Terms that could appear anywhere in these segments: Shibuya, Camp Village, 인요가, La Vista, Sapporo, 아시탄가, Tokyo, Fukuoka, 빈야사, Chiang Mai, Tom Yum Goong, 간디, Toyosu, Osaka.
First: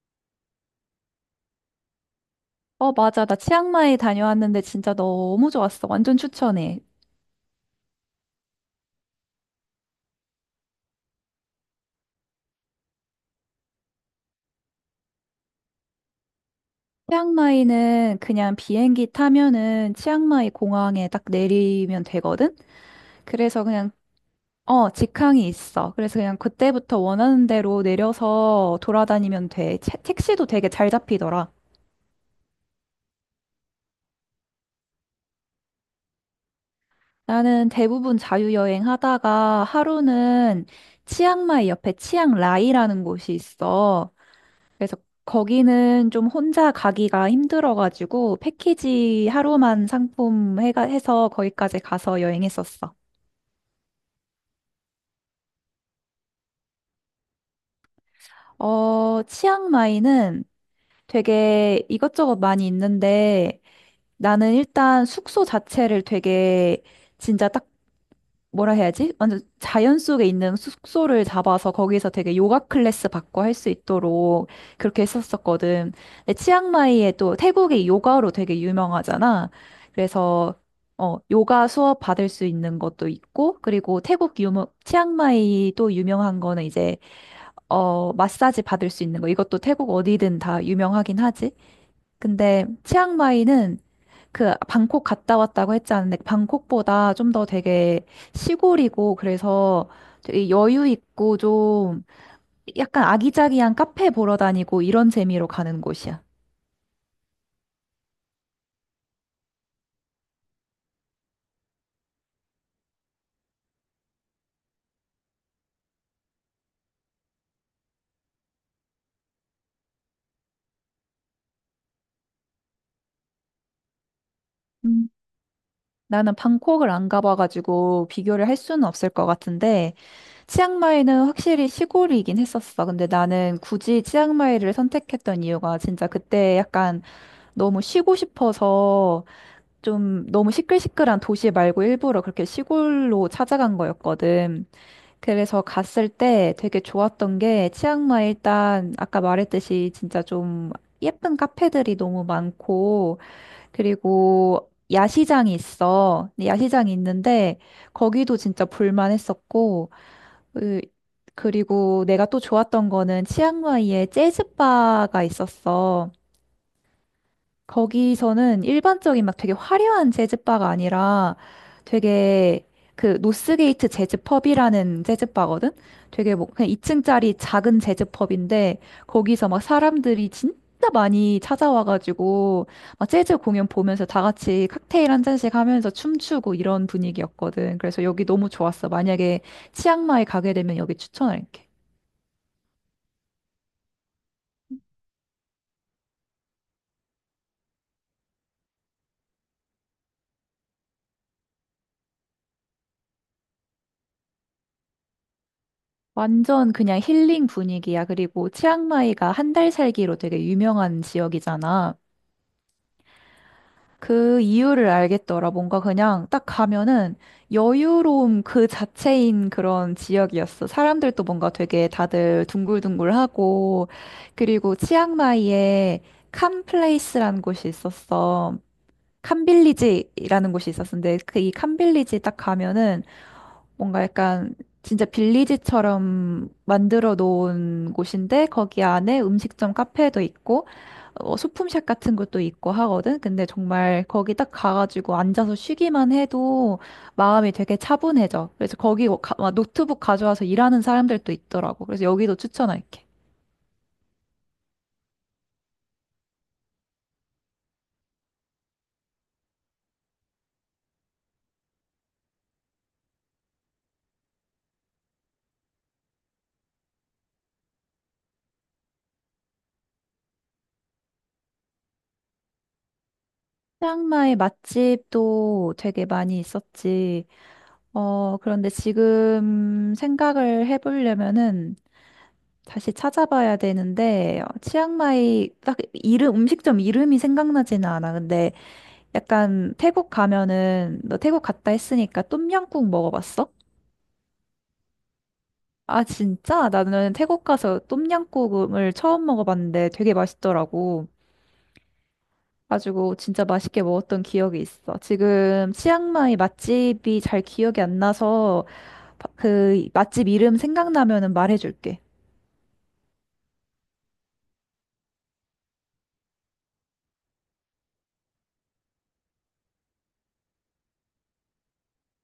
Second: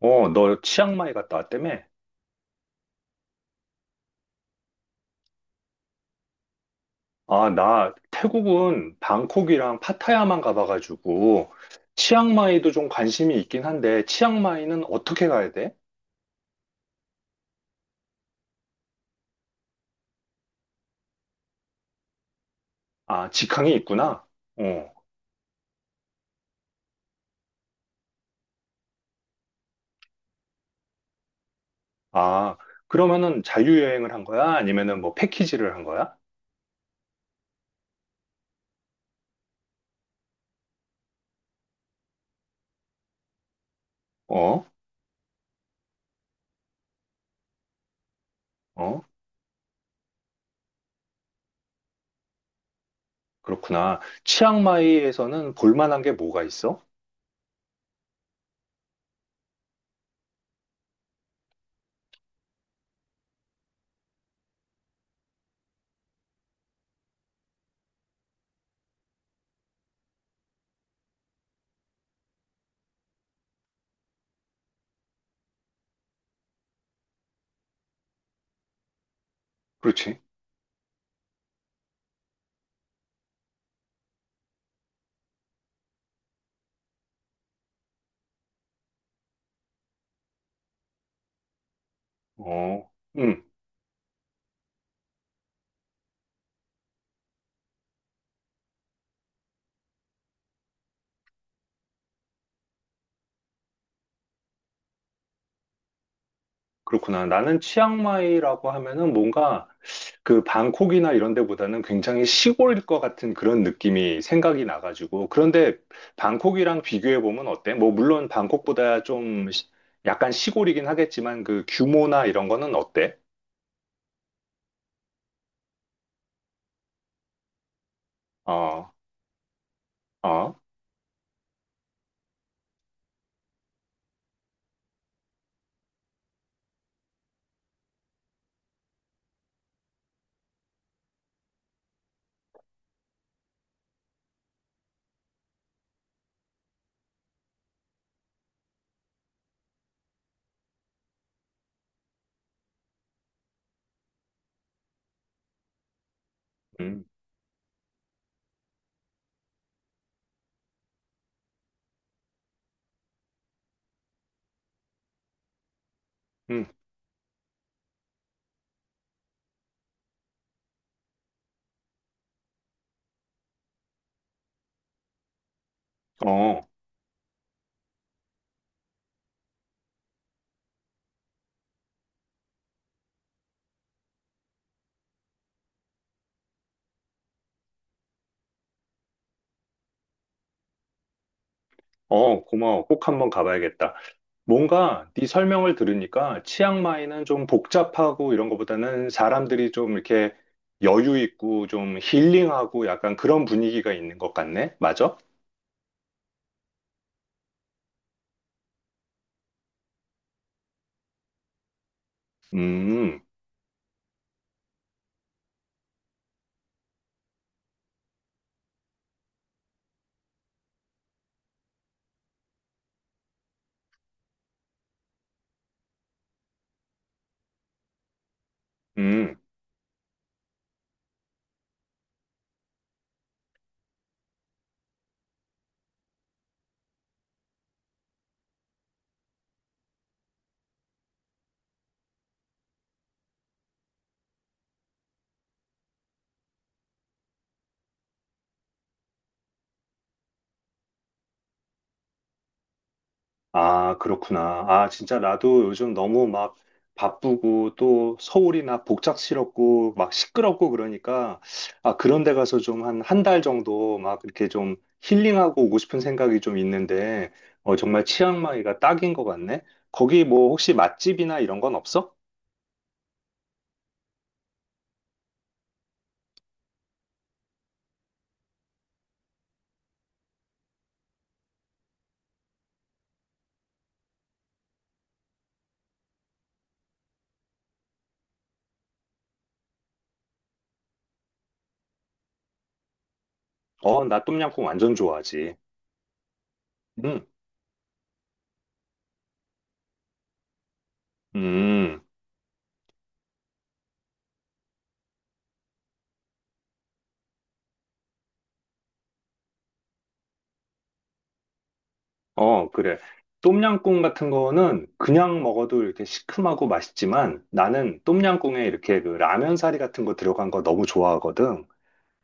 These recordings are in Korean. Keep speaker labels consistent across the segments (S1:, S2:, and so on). S1: 어, 너 치앙마이 갔다 왔다며?
S2: 어, 맞아. 나 치앙마이 다녀왔는데 진짜 너무 좋았어. 완전 추천해.
S1: 아, 나 태국은 방콕이랑 파타야만 가봐가지고 치앙마이도 좀 관심이 있긴 한데 치앙마이는 어떻게 가야 돼?
S2: 치앙마이는 그냥 비행기 타면은 치앙마이 공항에 딱 내리면 되거든?
S1: 아,
S2: 그래서
S1: 직항이
S2: 그냥,
S1: 있구나. 어.
S2: 직항이 있어. 그래서 그냥 그때부터 원하는 대로 내려서 돌아다니면 돼. 택시도 되게 잘 잡히더라.
S1: 아, 그러면은 자유여행을 한 거야? 아니면은 뭐 패키지를 한 거야?
S2: 나는 대부분 자유여행 하다가 하루는 치앙마이 옆에 치앙라이라는 곳이 있어.
S1: 어?
S2: 그래서 거기는 좀 혼자 가기가 힘들어가지고
S1: 어?
S2: 패키지 하루만 상품 해서 거기까지 가서 여행했었어.
S1: 그렇구나. 치앙마이에서는 볼 만한 게 뭐가 있어?
S2: 치앙마이는 되게 이것저것 많이 있는데 나는 일단 숙소 자체를 되게 진짜 딱 뭐라 해야지? 완전 자연 속에 있는 숙소를 잡아서 거기서 되게 요가 클래스 받고 할 수 있도록 그렇게 했었었거든. 근데 치앙마이에 또 태국이 요가로 되게 유명하잖아.
S1: 그렇지.
S2: 그래서 요가 수업 받을 수 있는 것도 있고, 그리고 태국 유명, 치앙마이 또 유명한 거는 이제, 마사지 받을 수 있는 거. 이것도 태국 어디든 다 유명하긴 하지. 근데
S1: 어. 음.
S2: 치앙마이는 그 방콕 갔다 왔다고 했지 않은데 방콕보다 좀 더 되게 시골이고 그래서 되게 여유 있고 좀 약간 아기자기한 카페 보러 다니고 이런 재미로 가는 곳이야.
S1: 그렇구나. 나는 치앙마이라고 하면은 뭔가 그 방콕이나 이런 데보다는 굉장히 시골일 것 같은 그런 느낌이 생각이 나가지고. 그런데 방콕이랑 비교해 보면 어때? 뭐 물론 방콕보다 좀 약간 시골이긴 하겠지만 그 규모나 이런 거는 어때?
S2: 음. 나는 방콕을 안 가봐가지고 비교를 할 수는
S1: 어,
S2: 없을 것 같은데
S1: 어,
S2: 치앙마이는 확실히 시골이긴 했었어. 근데 나는 굳이 치앙마이를 선택했던 이유가 진짜 그때 약간 너무 쉬고 싶어서 좀 너무 시끌시끌한 도시 말고 일부러 그렇게 시골로 찾아간 거였거든. 그래서 갔을 때 되게 좋았던 게 치앙마이 일단 아까 말했듯이 진짜 좀 예쁜 카페들이 너무 많고 그리고 야시장이 있어. 근데 야시장이
S1: 음,
S2: 있는데 거기도 진짜 볼만했었고 으, 그리고 내가 또 좋았던 거는 치앙마이에 재즈바가 있었어.
S1: 음,
S2: 거기서는 일반적인 막 되게 화려한 재즈바가 아니라 되게 그 노스게이트 재즈펍이라는 재즈바거든? 되게 뭐
S1: 어,
S2: 그냥 2층짜리 작은 재즈펍인데 거기서 막 사람들이 진짜 많이 찾아와가지고 막 재즈 공연 보면서 다 같이 칵테일 한 잔씩 하면서 춤추고 이런 분위기였거든. 그래서 여기 너무 좋았어. 만약에 치앙마이 가게 되면 여기 추천할게.
S1: 어, 고마워. 꼭 한번 가봐야겠다. 뭔가 네 설명을 들으니까 치앙마이는 좀 복잡하고 이런 것보다는 사람들이 좀 이렇게 여유 있고 좀 힐링하고 약간 그런 분위기가 있는 것 같네. 맞아?
S2: 완전 그냥 힐링 분위기야. 그리고 치앙마이가 한 달 살기로 되게 유명한 지역이잖아.
S1: 음,
S2: 그 이유를 알겠더라. 뭔가 그냥 딱 가면은 여유로움 그 자체인 그런 지역이었어. 사람들도 뭔가 되게 다들 둥글둥글하고, 그리고 치앙마이에 캄플레이스라는 곳이 있었어.
S1: 음.
S2: 캄빌리지라는 곳이 있었는데, 그 이 캄빌리지 딱 가면은 뭔가 약간 진짜 빌리지처럼 만들어 놓은 곳인데 거기 안에 음식점 카페도 있고 소품샵 같은 것도 있고 하거든. 근데 정말 거기 딱 가가지고 앉아서 쉬기만 해도 마음이 되게 차분해져. 그래서 거기 막 노트북 가져와서 일하는 사람들도 있더라고. 그래서 여기도 추천할게.
S1: 아, 그렇구나. 아, 진짜 나도 요즘 너무 막 바쁘고 또 서울이나 복잡스럽고 막 시끄럽고 그러니까 아, 그런 데 가서 좀 한 한 달 정도 막 이렇게 좀 힐링하고 오고 싶은 생각이 좀 있는데 어, 정말 치앙마이가 딱인 것 같네. 거기 뭐 혹시 맛집이나 이런 건 없어?
S2: 치앙마이 맛집도 되게 많이 있었지. 그런데 지금 생각을 해보려면은 다시 찾아봐야 되는데 치앙마이 딱 이름 음식점 이름이 생각나지는 않아. 근데 약간 태국 가면은 너 태국 갔다 했으니까 똠양꿍 먹어봤어?
S1: 어, 나 똠양꿍 완전 좋아하지.
S2: 아 진짜? 나는
S1: 응.
S2: 태국 가서 똠양꿍을 처음 먹어봤는데 되게 맛있더라고.
S1: 음. 음.
S2: 가지고 진짜 맛있게 먹었던 기억이 있어. 지금 치앙마이 맛집이 잘 기억이 안 나서 그 맛집 이름 생각나면은 말해줄게.
S1: 어, 그래. 똠양꿍 같은 거는 그냥 먹어도 이렇게 시큼하고 맛있지만 나는 똠양꿍에 이렇게 그 라면 사리 같은 거 들어간 거 너무 좋아하거든.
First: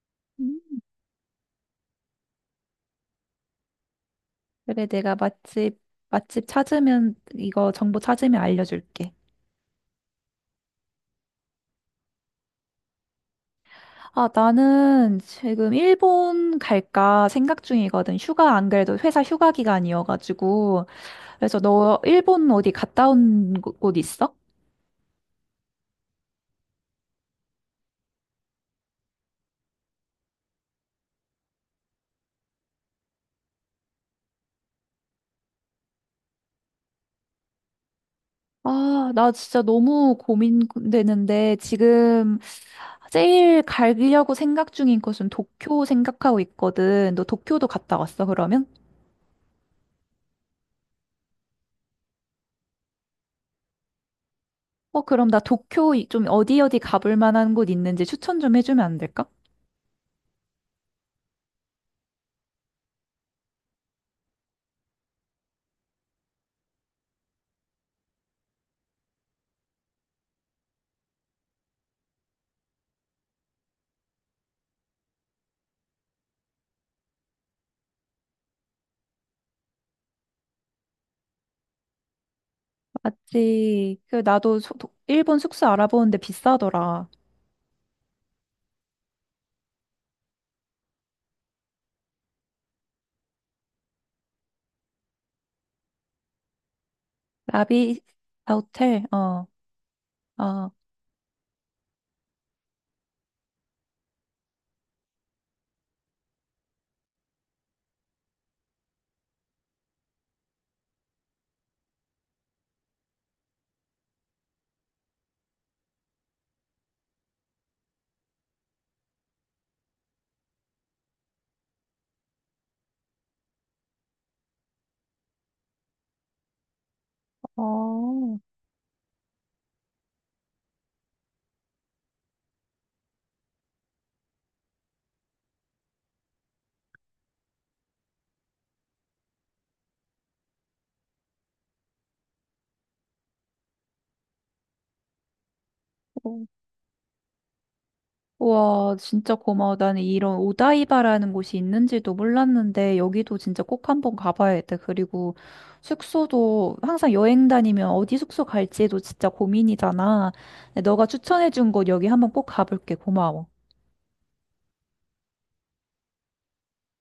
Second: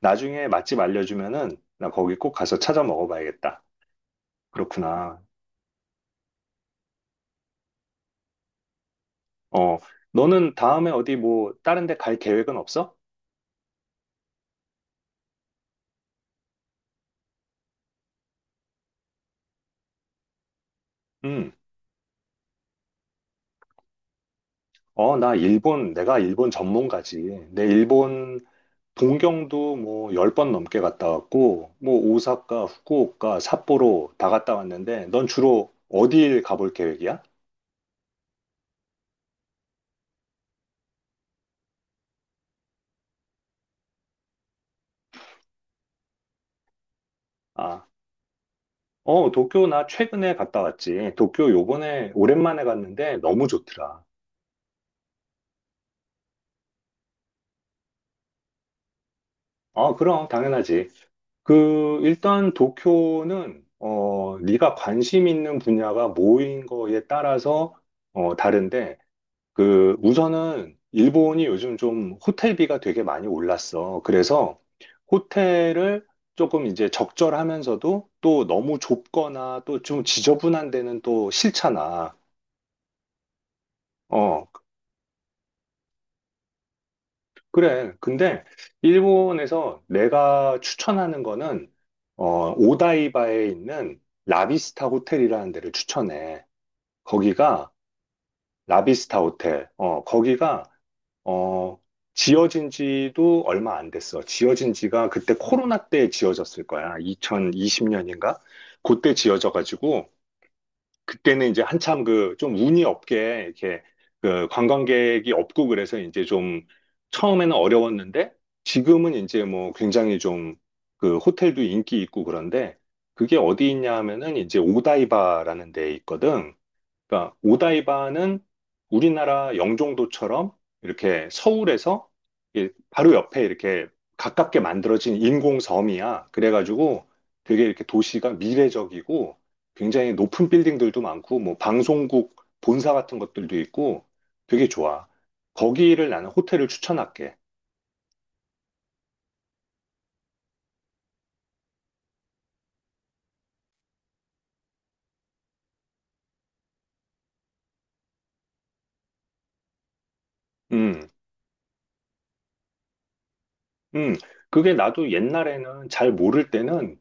S1: 나중에 맛집 알려주면은 나 거기 꼭 가서 찾아 먹어봐야겠다.
S2: 그래, 내가
S1: 그렇구나.
S2: 맛집 찾으면, 이거 정보 찾으면 알려줄게.
S1: 어, 너는 다음에 어디 뭐 다른 데 갈 계획은 없어?
S2: 아, 나는 지금 일본 갈까 생각 중이거든. 휴가, 안 그래도 회사 휴가 기간이어가지고.
S1: 응.
S2: 그래서 너 일본 어디 갔다 온 곳 있어?
S1: 어, 나 일본, 내가 일본 전문가지. 내 일본 동경도 뭐 10번 넘게 갔다 왔고, 뭐 오사카, 후쿠오카, 삿포로 다 갔다 왔는데, 넌 주로 어딜 가볼 계획이야?
S2: 아, 나 진짜 너무 고민되는데, 지금 제일 가려고 생각 중인 곳은 도쿄 생각하고 있거든. 너 도쿄도
S1: 아,
S2: 갔다 왔어, 그러면?
S1: 어, 도쿄 나 최근에 갔다 왔지. 도쿄 요번에 오랜만에 갔는데 너무 좋더라.
S2: 어, 그럼 나 도쿄 좀 어디 어디 가볼 만한 곳 있는지 추천 좀 해주면 안 될까?
S1: 아, 그럼 당연하지. 그 일단 도쿄는 어, 네가 관심 있는 분야가 뭐인 거에 따라서 어, 다른데 그 우선은 일본이 요즘 좀 호텔비가 되게 많이 올랐어. 그래서 호텔을 조금 이제 적절하면서도 또 너무 좁거나 또 좀 지저분한 데는 또 싫잖아.
S2: 맞지. 그
S1: 어,
S2: 나도 일본 숙소 알아보는데 비싸더라.
S1: 그래. 근데 일본에서 내가 추천하는 거는 어, 오다이바에 있는 라비스타 호텔이라는 데를 추천해. 거기가
S2: 라비스 호텔.
S1: 라비스타
S2: 어.
S1: 호텔. 어, 거기가
S2: 어.
S1: 어, 지어진 지도 얼마 안 됐어. 지어진 지가 그때 코로나 때 지어졌을 거야. 2020년인가? 그때 지어져가지고, 그때는 이제 한참 그 좀 운이 없게 이렇게 그 관광객이 없고 그래서 이제 좀 처음에는 어려웠는데, 지금은 이제 뭐 굉장히 좀 그 호텔도 인기 있고 그런데, 그게 어디 있냐 하면은 이제 오다이바라는 데 있거든. 그러니까 오다이바는 우리나라 영종도처럼 이렇게 서울에서 이게 바로 옆에 이렇게 가깝게 만들어진 인공섬이야. 그래가지고 되게 이렇게 도시가 미래적이고 굉장히 높은 빌딩들도 많고 뭐 방송국 본사 같은 것들도 있고 되게 좋아. 거기를 나는
S2: 어.
S1: 호텔을 추천할게.
S2: 와, 진짜 고마워. 나는 이런 오다이바라는 곳이 있는지도 몰랐는데, 여기도 진짜 꼭 한번 가봐야겠다. 그리고 숙소도 항상 여행 다니면 어디 숙소 갈지도 진짜 고민이잖아. 근데 너가
S1: 음,
S2: 추천해준 곳 여기 한번 꼭 가볼게. 고마워.
S1: 음. 그게 나도 옛날에는 잘 모를 때는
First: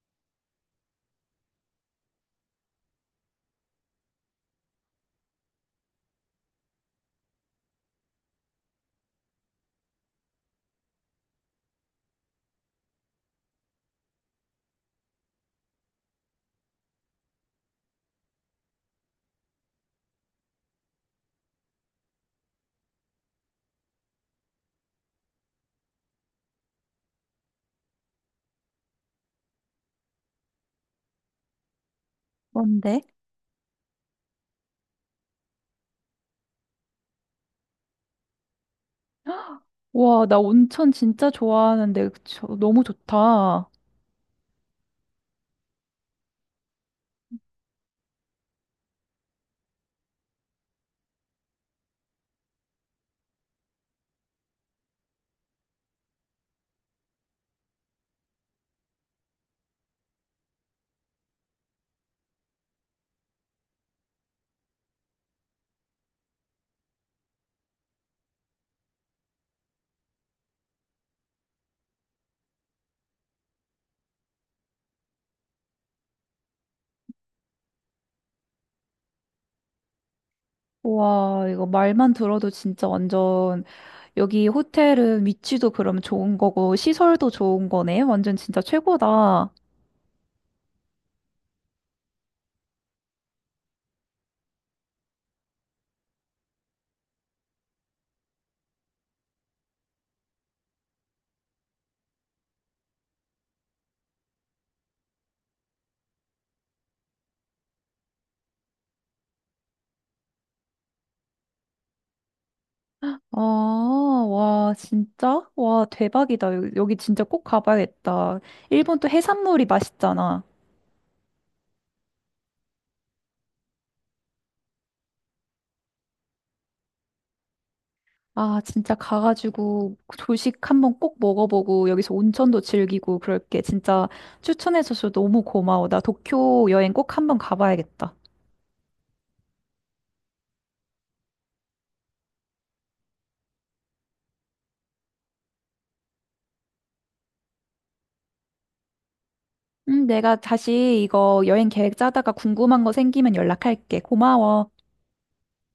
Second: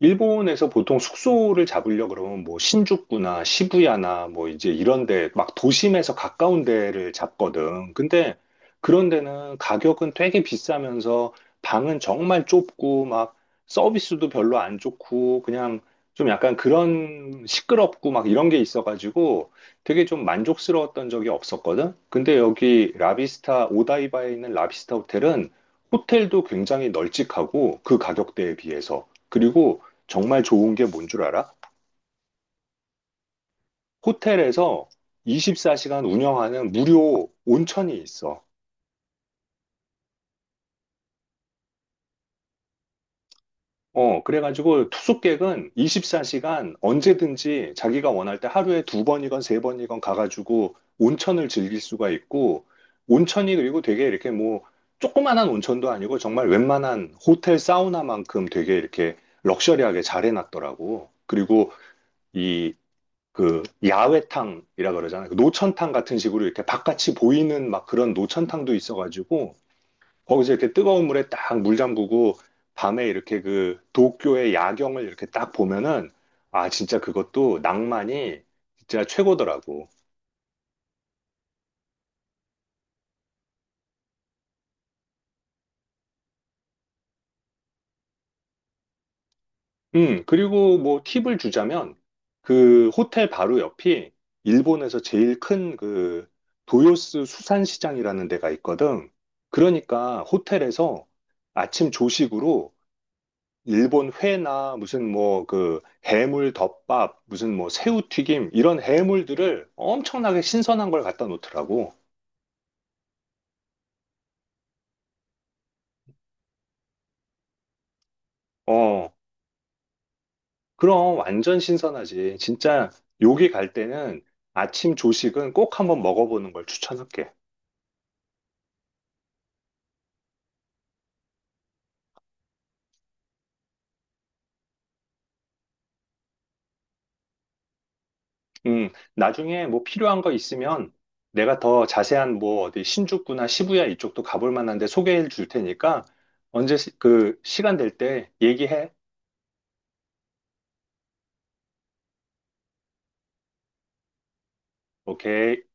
S1: 일본에서 보통 숙소를 잡으려 그러면 뭐 신주쿠나 시부야나 뭐 이제 이런 데 막 도심에서 가까운 데를 잡거든. 근데 그런 데는 가격은 되게 비싸면서 방은 정말 좁고 막 서비스도 별로 안 좋고 그냥 좀 약간 그런 시끄럽고 막 이런 게 있어가지고 되게 좀 만족스러웠던 적이 없었거든. 근데 여기 라비스타 오다이바에 있는 라비스타 호텔은 호텔도 굉장히 널찍하고 그 가격대에 비해서 그리고 정말 좋은 게 뭔줄 알아?
S2: 뭔데?
S1: 호텔에서 24시간 운영하는 무료 온천이 있어.
S2: 와, 나 온천 진짜 좋아하는데, 너무 좋다.
S1: 어, 그래가지고 투숙객은 24시간 언제든지 자기가 원할 때 하루에 두 번이건 세 번이건 가가지고 온천을 즐길 수가 있고, 온천이 그리고 되게 이렇게 뭐, 조그만한 온천도 아니고 정말 웬만한 호텔 사우나만큼 되게 이렇게 럭셔리하게 잘 해놨더라고. 그리고 이 그 야외탕이라 그러잖아요. 그 노천탕 같은 식으로 이렇게 바깥이 보이는 막 그런 노천탕도 있어가지고 거기서 이렇게 뜨거운 물에 딱 물 잠그고 밤에 이렇게 그 도쿄의 야경을 이렇게 딱 보면은 아 진짜 그것도 낭만이 진짜 최고더라고.
S2: 와, 이거 말만 들어도 진짜 완전, 여기 호텔은 위치도 그럼 좋은 거고, 시설도 좋은 거네. 완전 진짜 최고다.
S1: 그리고 뭐 팁을 주자면 그 호텔 바로 옆이 일본에서 제일 큰 그 도요스 수산시장이라는 데가 있거든. 그러니까 호텔에서 아침 조식으로 일본 회나 무슨 뭐 그 해물 덮밥, 무슨 뭐 새우튀김 이런 해물들을 엄청나게 신선한 걸 갖다 놓더라고.
S2: 아, 와, 진짜? 와, 대박이다. 여기 진짜 꼭 가봐야겠다. 일본 또
S1: 어,
S2: 해산물이 맛있잖아.
S1: 그럼 완전 신선하지. 진짜 여기 갈 때는 아침 조식은 꼭 한번 먹어보는 걸 추천할게.
S2: 아, 진짜 가가지고 조식 한번 꼭 먹어보고 여기서 온천도 즐기고 그럴게. 진짜 추천해줘서 너무 고마워. 나 도쿄 여행 꼭 한번 가봐야겠다.
S1: 나중에 뭐 필요한 거 있으면 내가 더 자세한 뭐 어디 신주쿠나 시부야 이쪽도 가볼 만한데 소개해 줄 테니까 언제 그 시간 될 때 얘기해.
S2: 내가 다시 이거 여행 계획 짜다가 궁금한 거 생기면 연락할게. 고마워.
S1: 오케이.